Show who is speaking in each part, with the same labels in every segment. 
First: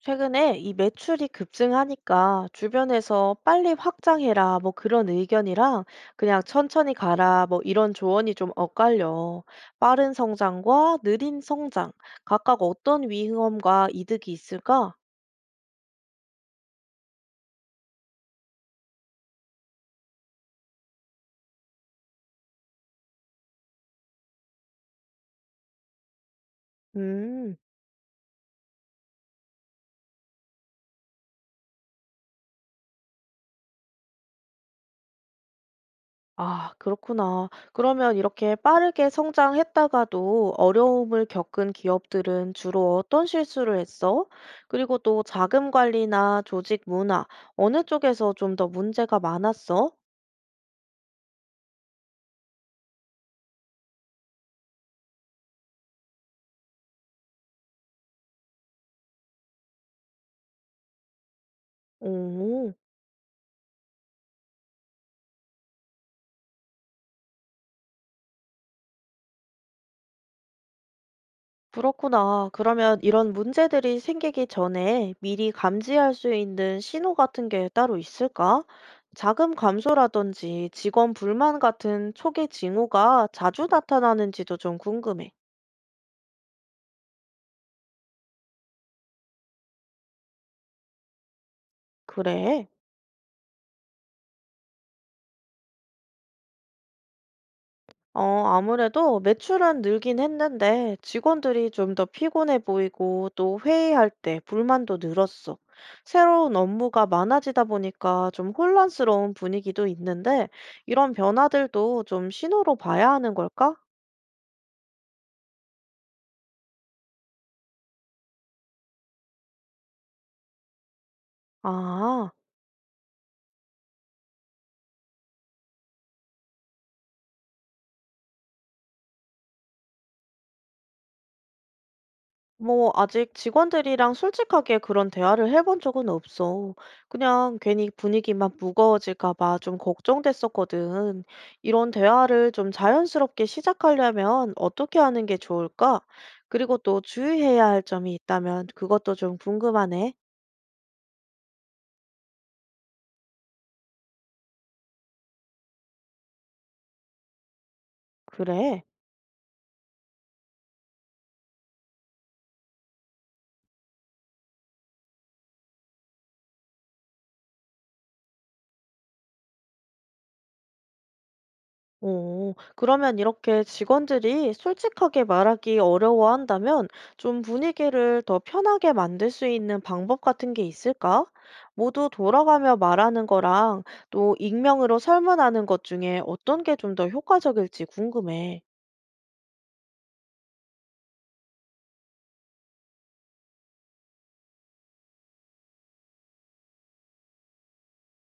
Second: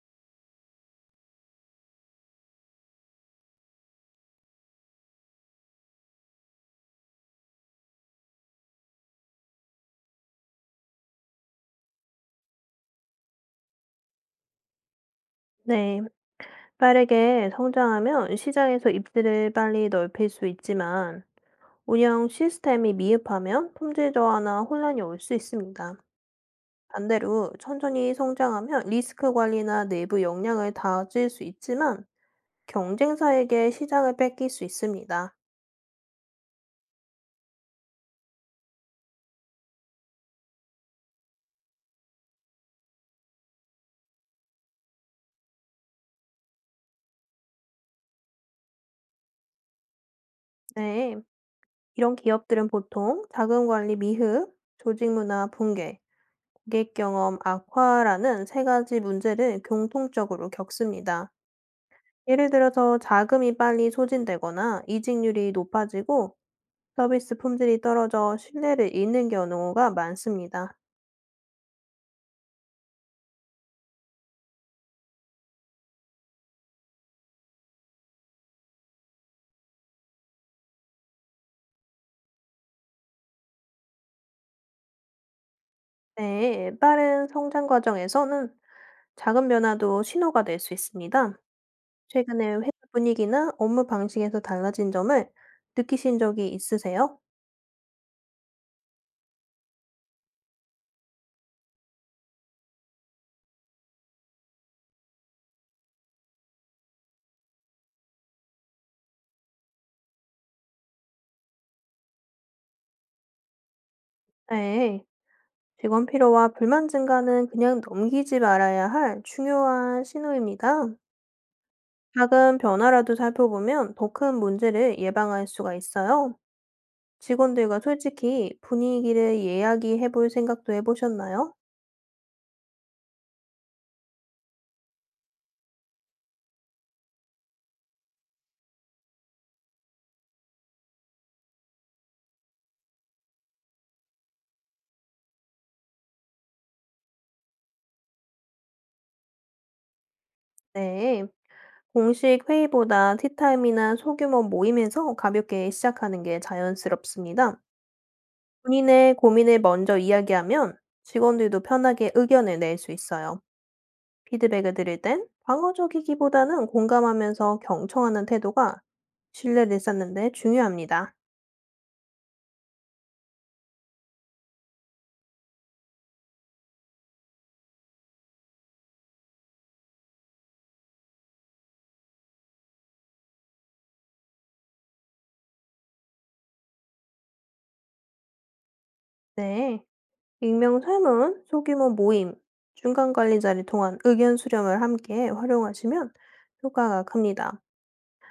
Speaker 1: 최근에 이 매출이 급증하니까 주변에서 빨리 확장해라 뭐 그런 의견이랑 그냥 천천히 가라 뭐 이런 조언이 좀 엇갈려. 빠른 성장과 느린 성장, 각각 어떤 위험과 이득이 있을까?
Speaker 2: 네, 빠르게 성장하면 시장에서 입지를 빨리 넓힐 수 있지만 운영 시스템이 미흡하면 품질 저하나 혼란이 올 수 있습니다. 반대로
Speaker 1: 음,
Speaker 2: 천천히 성장하면 리스크 관리나 내부 역량을 다질 수 있지만 경쟁사에게 시장을 뺏길 수 있습니다.
Speaker 1: 아, 그렇구나. 그러면 이렇게 빠르게 성장했다가도 어려움을 겪은 기업들은 주로 어떤 실수를 했어? 그리고 또 자금 관리나 조직 문화, 어느 쪽에서 좀 더 문제가 많았어?
Speaker 2: 네, 이런 기업들은 보통 자금 관리 미흡, 조직 문화 붕괴, 고객 경험 악화라는 세 가지 문제를 공통적으로 겪습니다. 예를
Speaker 1: 오,
Speaker 2: 들어서 자금이 빨리 소진되거나 이직률이 높아지고 서비스 품질이 떨어져 신뢰를 잃는 경우가 많습니다.
Speaker 1: 그렇구나. 그러면 이런 문제들이 생기기 전에 미리 감지할 수 있는 신호 같은 게 따로 있을까? 자금 감소라든지 직원 불만 같은 초기 징후가 자주 나타나는지도 좀 궁금해.
Speaker 2: 네, 빠른 성장 과정에서는 작은 변화도 신호가 될 수 있습니다. 최근에
Speaker 1: 그래.
Speaker 2: 회사 분위기나 업무 방식에서 달라진 점을 느끼신 적이 있으세요?
Speaker 1: 어, 아무래도 매출은 늘긴 했는데 직원들이 좀 더 피곤해 보이고 또 회의할 때 불만도 늘었어. 새로운 업무가 많아지다 보니까 좀 혼란스러운 분위기도 있는데 이런 변화들도 좀 신호로 봐야 하는 걸까?
Speaker 2: 네, 직원 피로와 불만 증가는 그냥 넘기지 말아야 할 중요한 신호입니다.
Speaker 1: 아.
Speaker 2: 작은 변화라도 살펴보면 더 큰 문제를 예방할 수가 있어요. 직원들과 솔직히 분위기를 이야기해 볼 생각도 해 보셨나요?
Speaker 1: 뭐, 아직 직원들이랑 솔직하게 그런 대화를 해본 적은 없어. 그냥 괜히 분위기만 무거워질까 봐 좀 걱정됐었거든. 이런 대화를 좀 자연스럽게 시작하려면 어떻게 하는 게 좋을까? 그리고 또 주의해야 할 점이 있다면 그것도 좀 궁금하네.
Speaker 2: 네. 공식 회의보다 티타임이나 소규모 모임에서 가볍게 시작하는 게 자연스럽습니다.
Speaker 1: 그래.
Speaker 2: 본인의 고민을 먼저 이야기하면 직원들도 편하게 의견을 낼 수 있어요. 피드백을 드릴 땐 방어적이기보다는 공감하면서 경청하는 태도가 신뢰를 쌓는 데 중요합니다.
Speaker 1: 오, 그러면 이렇게 직원들이 솔직하게 말하기 어려워한다면 좀 분위기를 더 편하게 만들 수 있는 방법 같은 게 있을까? 모두 돌아가며 말하는 거랑 또 익명으로 설문하는 것 중에 어떤 게 좀 더 효과적일지 궁금해.
Speaker 2: 네. 익명 설문, 소규모 모임, 중간 관리자를 통한 의견 수렴을 함께 활용하시면 효과가 큽니다.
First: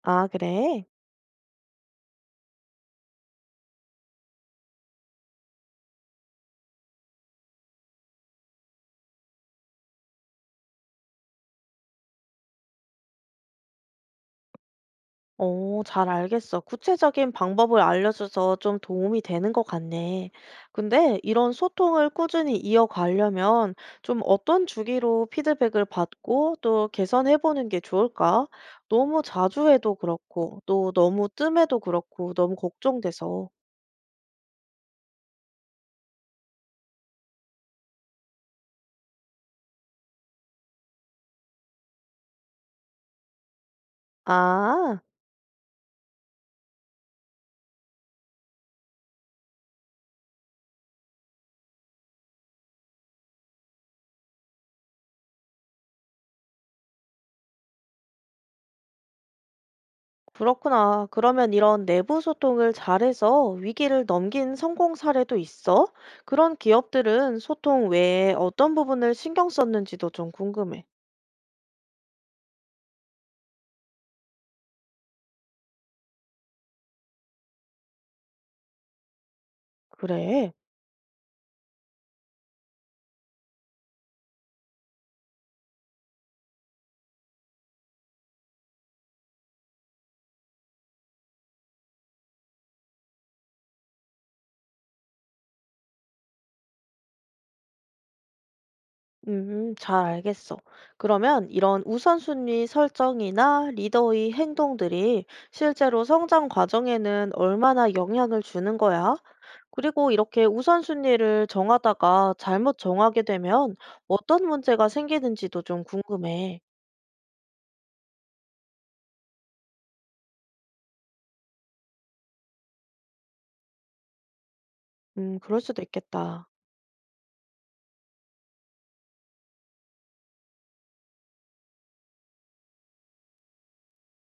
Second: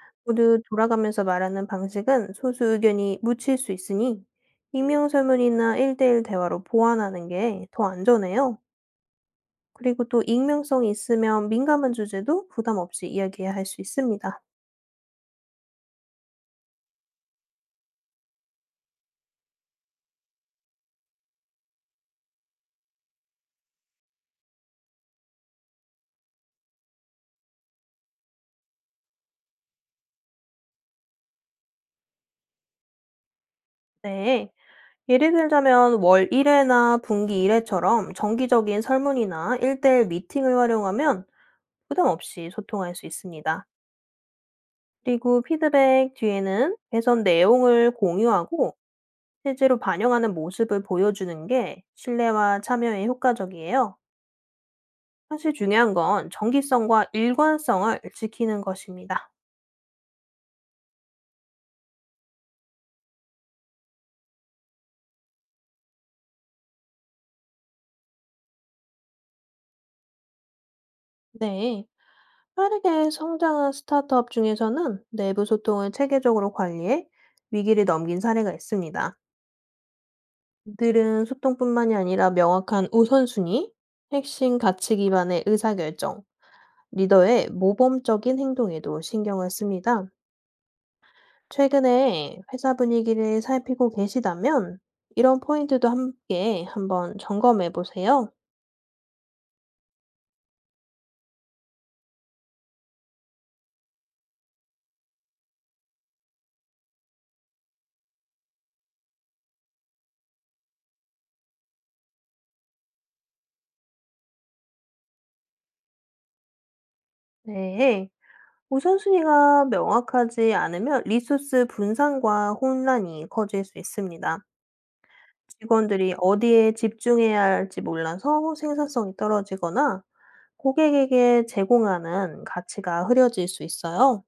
Speaker 1: 아,
Speaker 2: 모두
Speaker 1: 그래?
Speaker 2: 돌아가면서 말하는 방식은 소수 의견이 묻힐 수 있으니 익명 설문이나 1대1 대화로 보완하는 게 더 안전해요. 그리고 또 익명성이 있으면 민감한 주제도 부담 없이 이야기할 수 있습니다.
Speaker 1: 어, 잘 알겠어. 구체적인 방법을 알려줘서 좀 도움이 되는 것 같네. 근데 이런 소통을 꾸준히 이어가려면 좀 어떤 주기로 피드백을 받고 또 개선해보는 게 좋을까? 너무 자주 해도 그렇고, 또 너무 뜸해도 그렇고, 너무 걱정돼서.
Speaker 2: 네. 예를 들자면 월 1회나 분기 1회처럼 정기적인 설문이나 1대1 미팅을 활용하면 부담 없이 소통할 수 있습니다.
Speaker 1: 아,
Speaker 2: 그리고 피드백 뒤에는 개선 내용을 공유하고 실제로 반영하는 모습을 보여주는 게 신뢰와 참여에 효과적이에요. 사실 중요한 건 정기성과 일관성을 지키는 것입니다.
Speaker 1: 그렇구나. 그러면 이런 내부 소통을 잘해서 위기를 넘긴 성공 사례도 있어? 그런 기업들은 소통 외에 어떤 부분을 신경 썼는지도 좀 궁금해.
Speaker 2: 네. 빠르게 성장한 스타트업 중에서는 내부 소통을 체계적으로 관리해 위기를 넘긴 사례가 있습니다.
Speaker 1: 그래.
Speaker 2: 이들은 소통뿐만이 아니라 명확한 우선순위, 핵심 가치 기반의 의사결정, 리더의 모범적인 행동에도 신경을 씁니다. 최근에 회사 분위기를 살피고 계시다면 이런 포인트도 함께 한번 점검해 보세요.
Speaker 1: 잘 알겠어. 그러면 이런 우선순위 설정이나 리더의 행동들이 실제로 성장 과정에는 얼마나 영향을 주는 거야? 그리고 이렇게 우선순위를 정하다가 잘못 정하게 되면 어떤 문제가 생기는지도 좀 궁금해.
Speaker 2: 네. 우선순위가 명확하지 않으면 리소스 분산과 혼란이 커질 수 있습니다.
Speaker 1: 그럴 수도
Speaker 2: 직원들이
Speaker 1: 있겠다.
Speaker 2: 어디에 집중해야 할지 몰라서 생산성이 떨어지거나 고객에게 제공하는 가치가 흐려질 수 있어요.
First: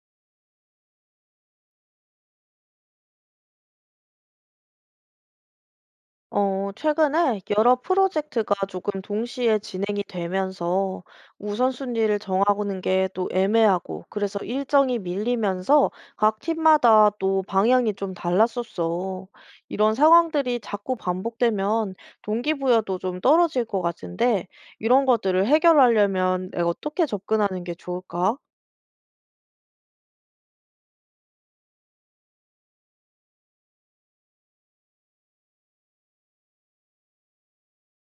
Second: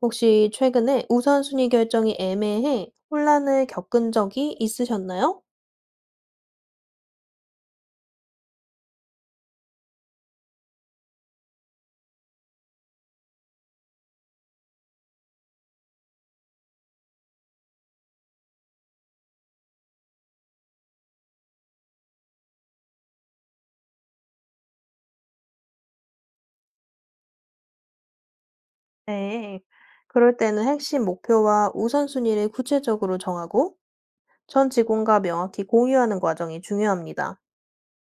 Speaker 2: 혹시 최근에 우선순위 결정이 애매해 혼란을 겪은 적이 있으셨나요?
Speaker 1: 어, 최근에 여러 프로젝트가 조금 동시에 진행이 되면서 우선순위를 정하고는 게 또 애매하고 그래서 일정이 밀리면서 각 팀마다 또 방향이 좀 달랐었어. 이런 상황들이 자꾸 반복되면 동기부여도 좀 떨어질 것 같은데 이런 것들을 해결하려면 내가 어떻게 접근하는 게 좋을까?
Speaker 2: 네. 그럴 때는 핵심 목표와 우선순위를 구체적으로 정하고 전 직원과 명확히 공유하는 과정이 중요합니다.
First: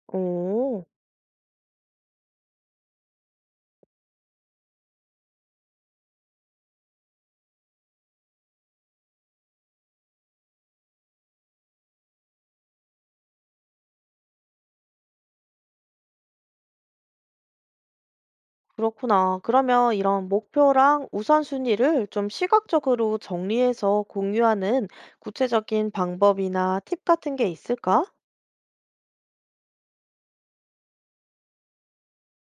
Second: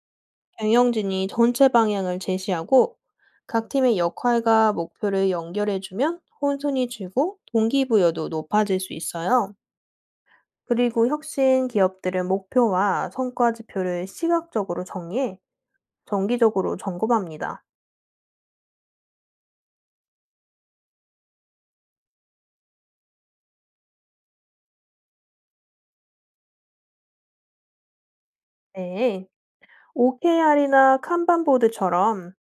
Speaker 1: 오.
Speaker 2: 경영진이 전체 방향을 제시하고 각 팀의 역할과 목표를 연결해주면 혼선이 줄고 동기부여도 높아질 수 있어요. 그리고 혁신 기업들은 목표와 성과 지표를 시각적으로 정리해 정기적으로 점검합니다.
Speaker 1: 그렇구나. 그러면 이런 목표랑 우선순위를 좀 시각적으로 정리해서 공유하는 구체적인 방법이나 팁 같은 게 있을까?
Speaker 2: 네, OKR이나 칸반보드처럼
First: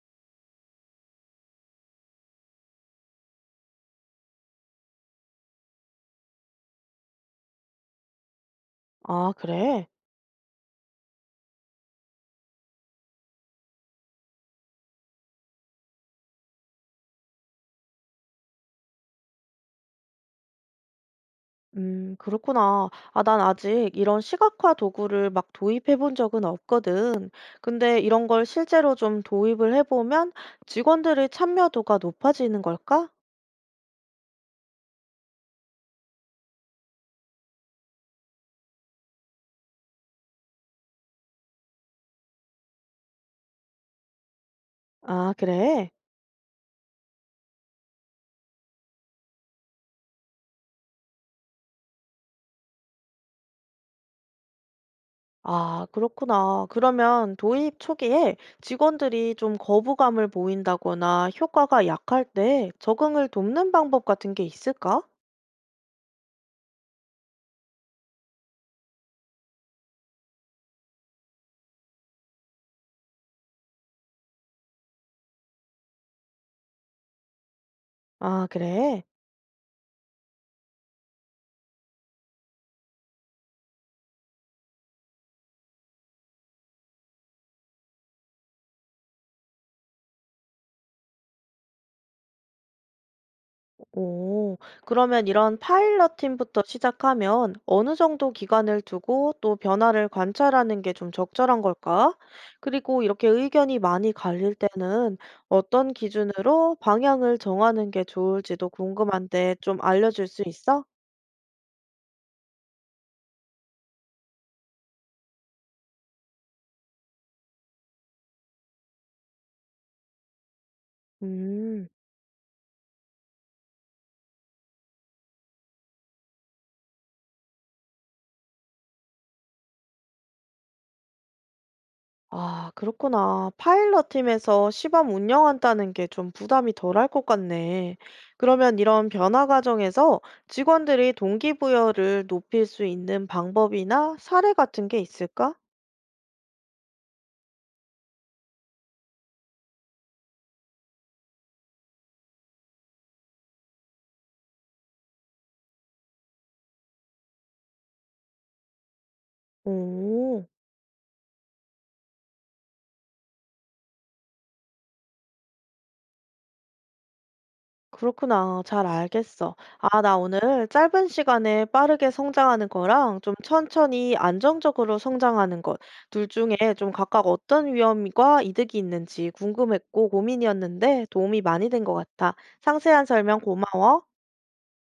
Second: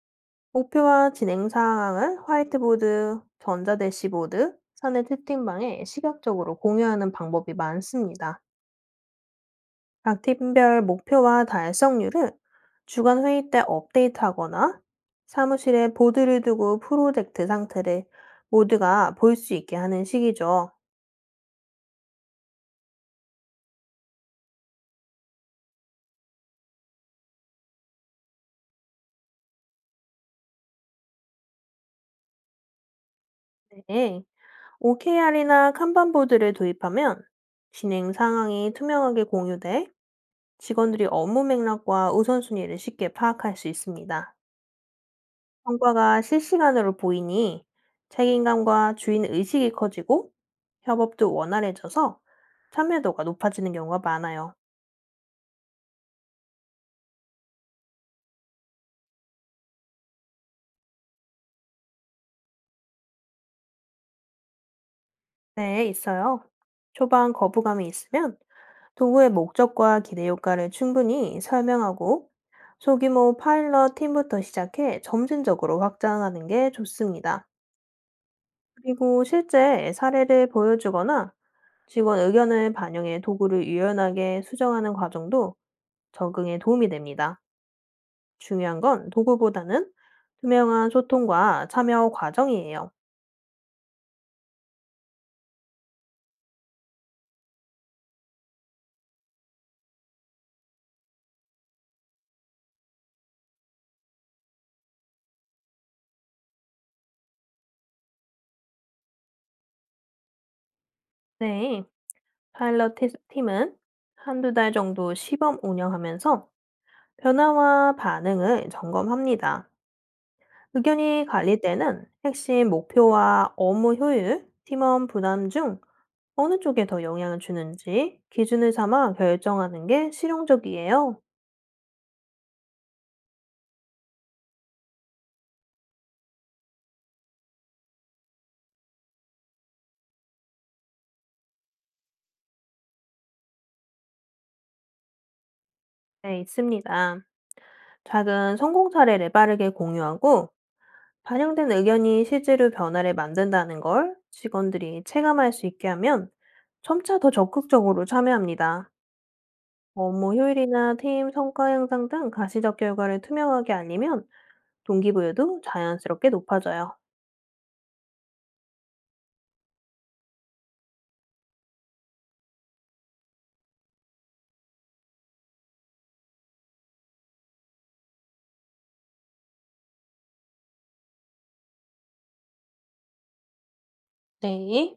Speaker 2: 목표와 진행 상황을 화이트보드, 전자대시보드, 사내 채팅방에 시각적으로 공유하는 방법이 많습니다.
Speaker 1: 아, 그래?
Speaker 2: 각 팀별 목표와 달성률을 주간 회의 때 업데이트하거나 사무실에 보드를 두고 프로젝트 상태를 모두가 볼 수 있게 하는 식이죠.
Speaker 1: 그렇구나. 아, 난 아직 이런 시각화 도구를 막 도입해 본 적은 없거든. 근데 이런 걸 실제로 좀 도입을 해보면 직원들의 참여도가 높아지는 걸까?
Speaker 2: 네, OKR이나 칸반보드를 도입하면 진행 상황이 투명하게 공유돼 직원들이 업무 맥락과 우선순위를 쉽게 파악할 수 있습니다.
Speaker 1: 아, 그래?
Speaker 2: 성과가 실시간으로 보이니 책임감과 주인 의식이 커지고 협업도 원활해져서 참여도가 높아지는 경우가 많아요.
Speaker 1: 아, 그렇구나. 그러면 도입 초기에 직원들이 좀 거부감을 보인다거나 효과가 약할 때 적응을 돕는 방법 같은 게 있을까?
Speaker 2: 네, 있어요. 초반 거부감이 있으면 도구의 목적과 기대 효과를 충분히 설명하고 소규모 파일럿 팀부터 시작해 점진적으로 확장하는 게 좋습니다.
Speaker 1: 아, 그래?
Speaker 2: 그리고 실제 사례를 보여주거나 직원 의견을 반영해 도구를 유연하게 수정하는 과정도 적응에 도움이 됩니다. 중요한 건 도구보다는 투명한 소통과 참여 과정이에요.
Speaker 1: 오, 그러면 이런 파일럿 팀부터 시작하면 어느 정도 기간을 두고 또 변화를 관찰하는 게 좀 적절한 걸까? 그리고 이렇게 의견이 많이 갈릴 때는 어떤 기준으로 방향을 정하는 게 좋을지도 궁금한데 좀 알려줄 수 있어?
Speaker 2: 네, 파일럿 팀은 1~2달 정도 시범 운영하면서 변화와 반응을 점검합니다. 의견이 갈릴
Speaker 1: 음.
Speaker 2: 때는 핵심 목표와 업무 효율, 팀원 부담 중 어느 쪽에 더 영향을 주는지 기준을 삼아 결정하는 게 실용적이에요.
Speaker 1: 아, 그렇구나. 파일럿 팀에서 시범 운영한다는 게 좀 부담이 덜할 것 같네. 그러면 이런 변화 과정에서 직원들이 동기부여를 높일 수 있는 방법이나 사례 같은 게 있을까?
Speaker 2: 네, 있습니다. 작은 성공 사례를 빠르게 공유하고 반영된 의견이 실제로 변화를 만든다는 걸 직원들이 체감할 수 있게 하면 점차 더 적극적으로 참여합니다. 업무
Speaker 1: 오.
Speaker 2: 효율이나 팀 성과 향상 등 가시적 결과를 투명하게 알리면 동기부여도 자연스럽게 높아져요.
Speaker 1: 그렇구나. 잘 알겠어. 아, 나 오늘 짧은 시간에 빠르게 성장하는 거랑 좀 천천히 안정적으로 성장하는 것, 둘 중에 좀 각각 어떤 위험과 이득이 있는지 궁금했고 고민이었는데 도움이 많이 된 것 같아. 상세한 설명 고마워.
Speaker 2: 네.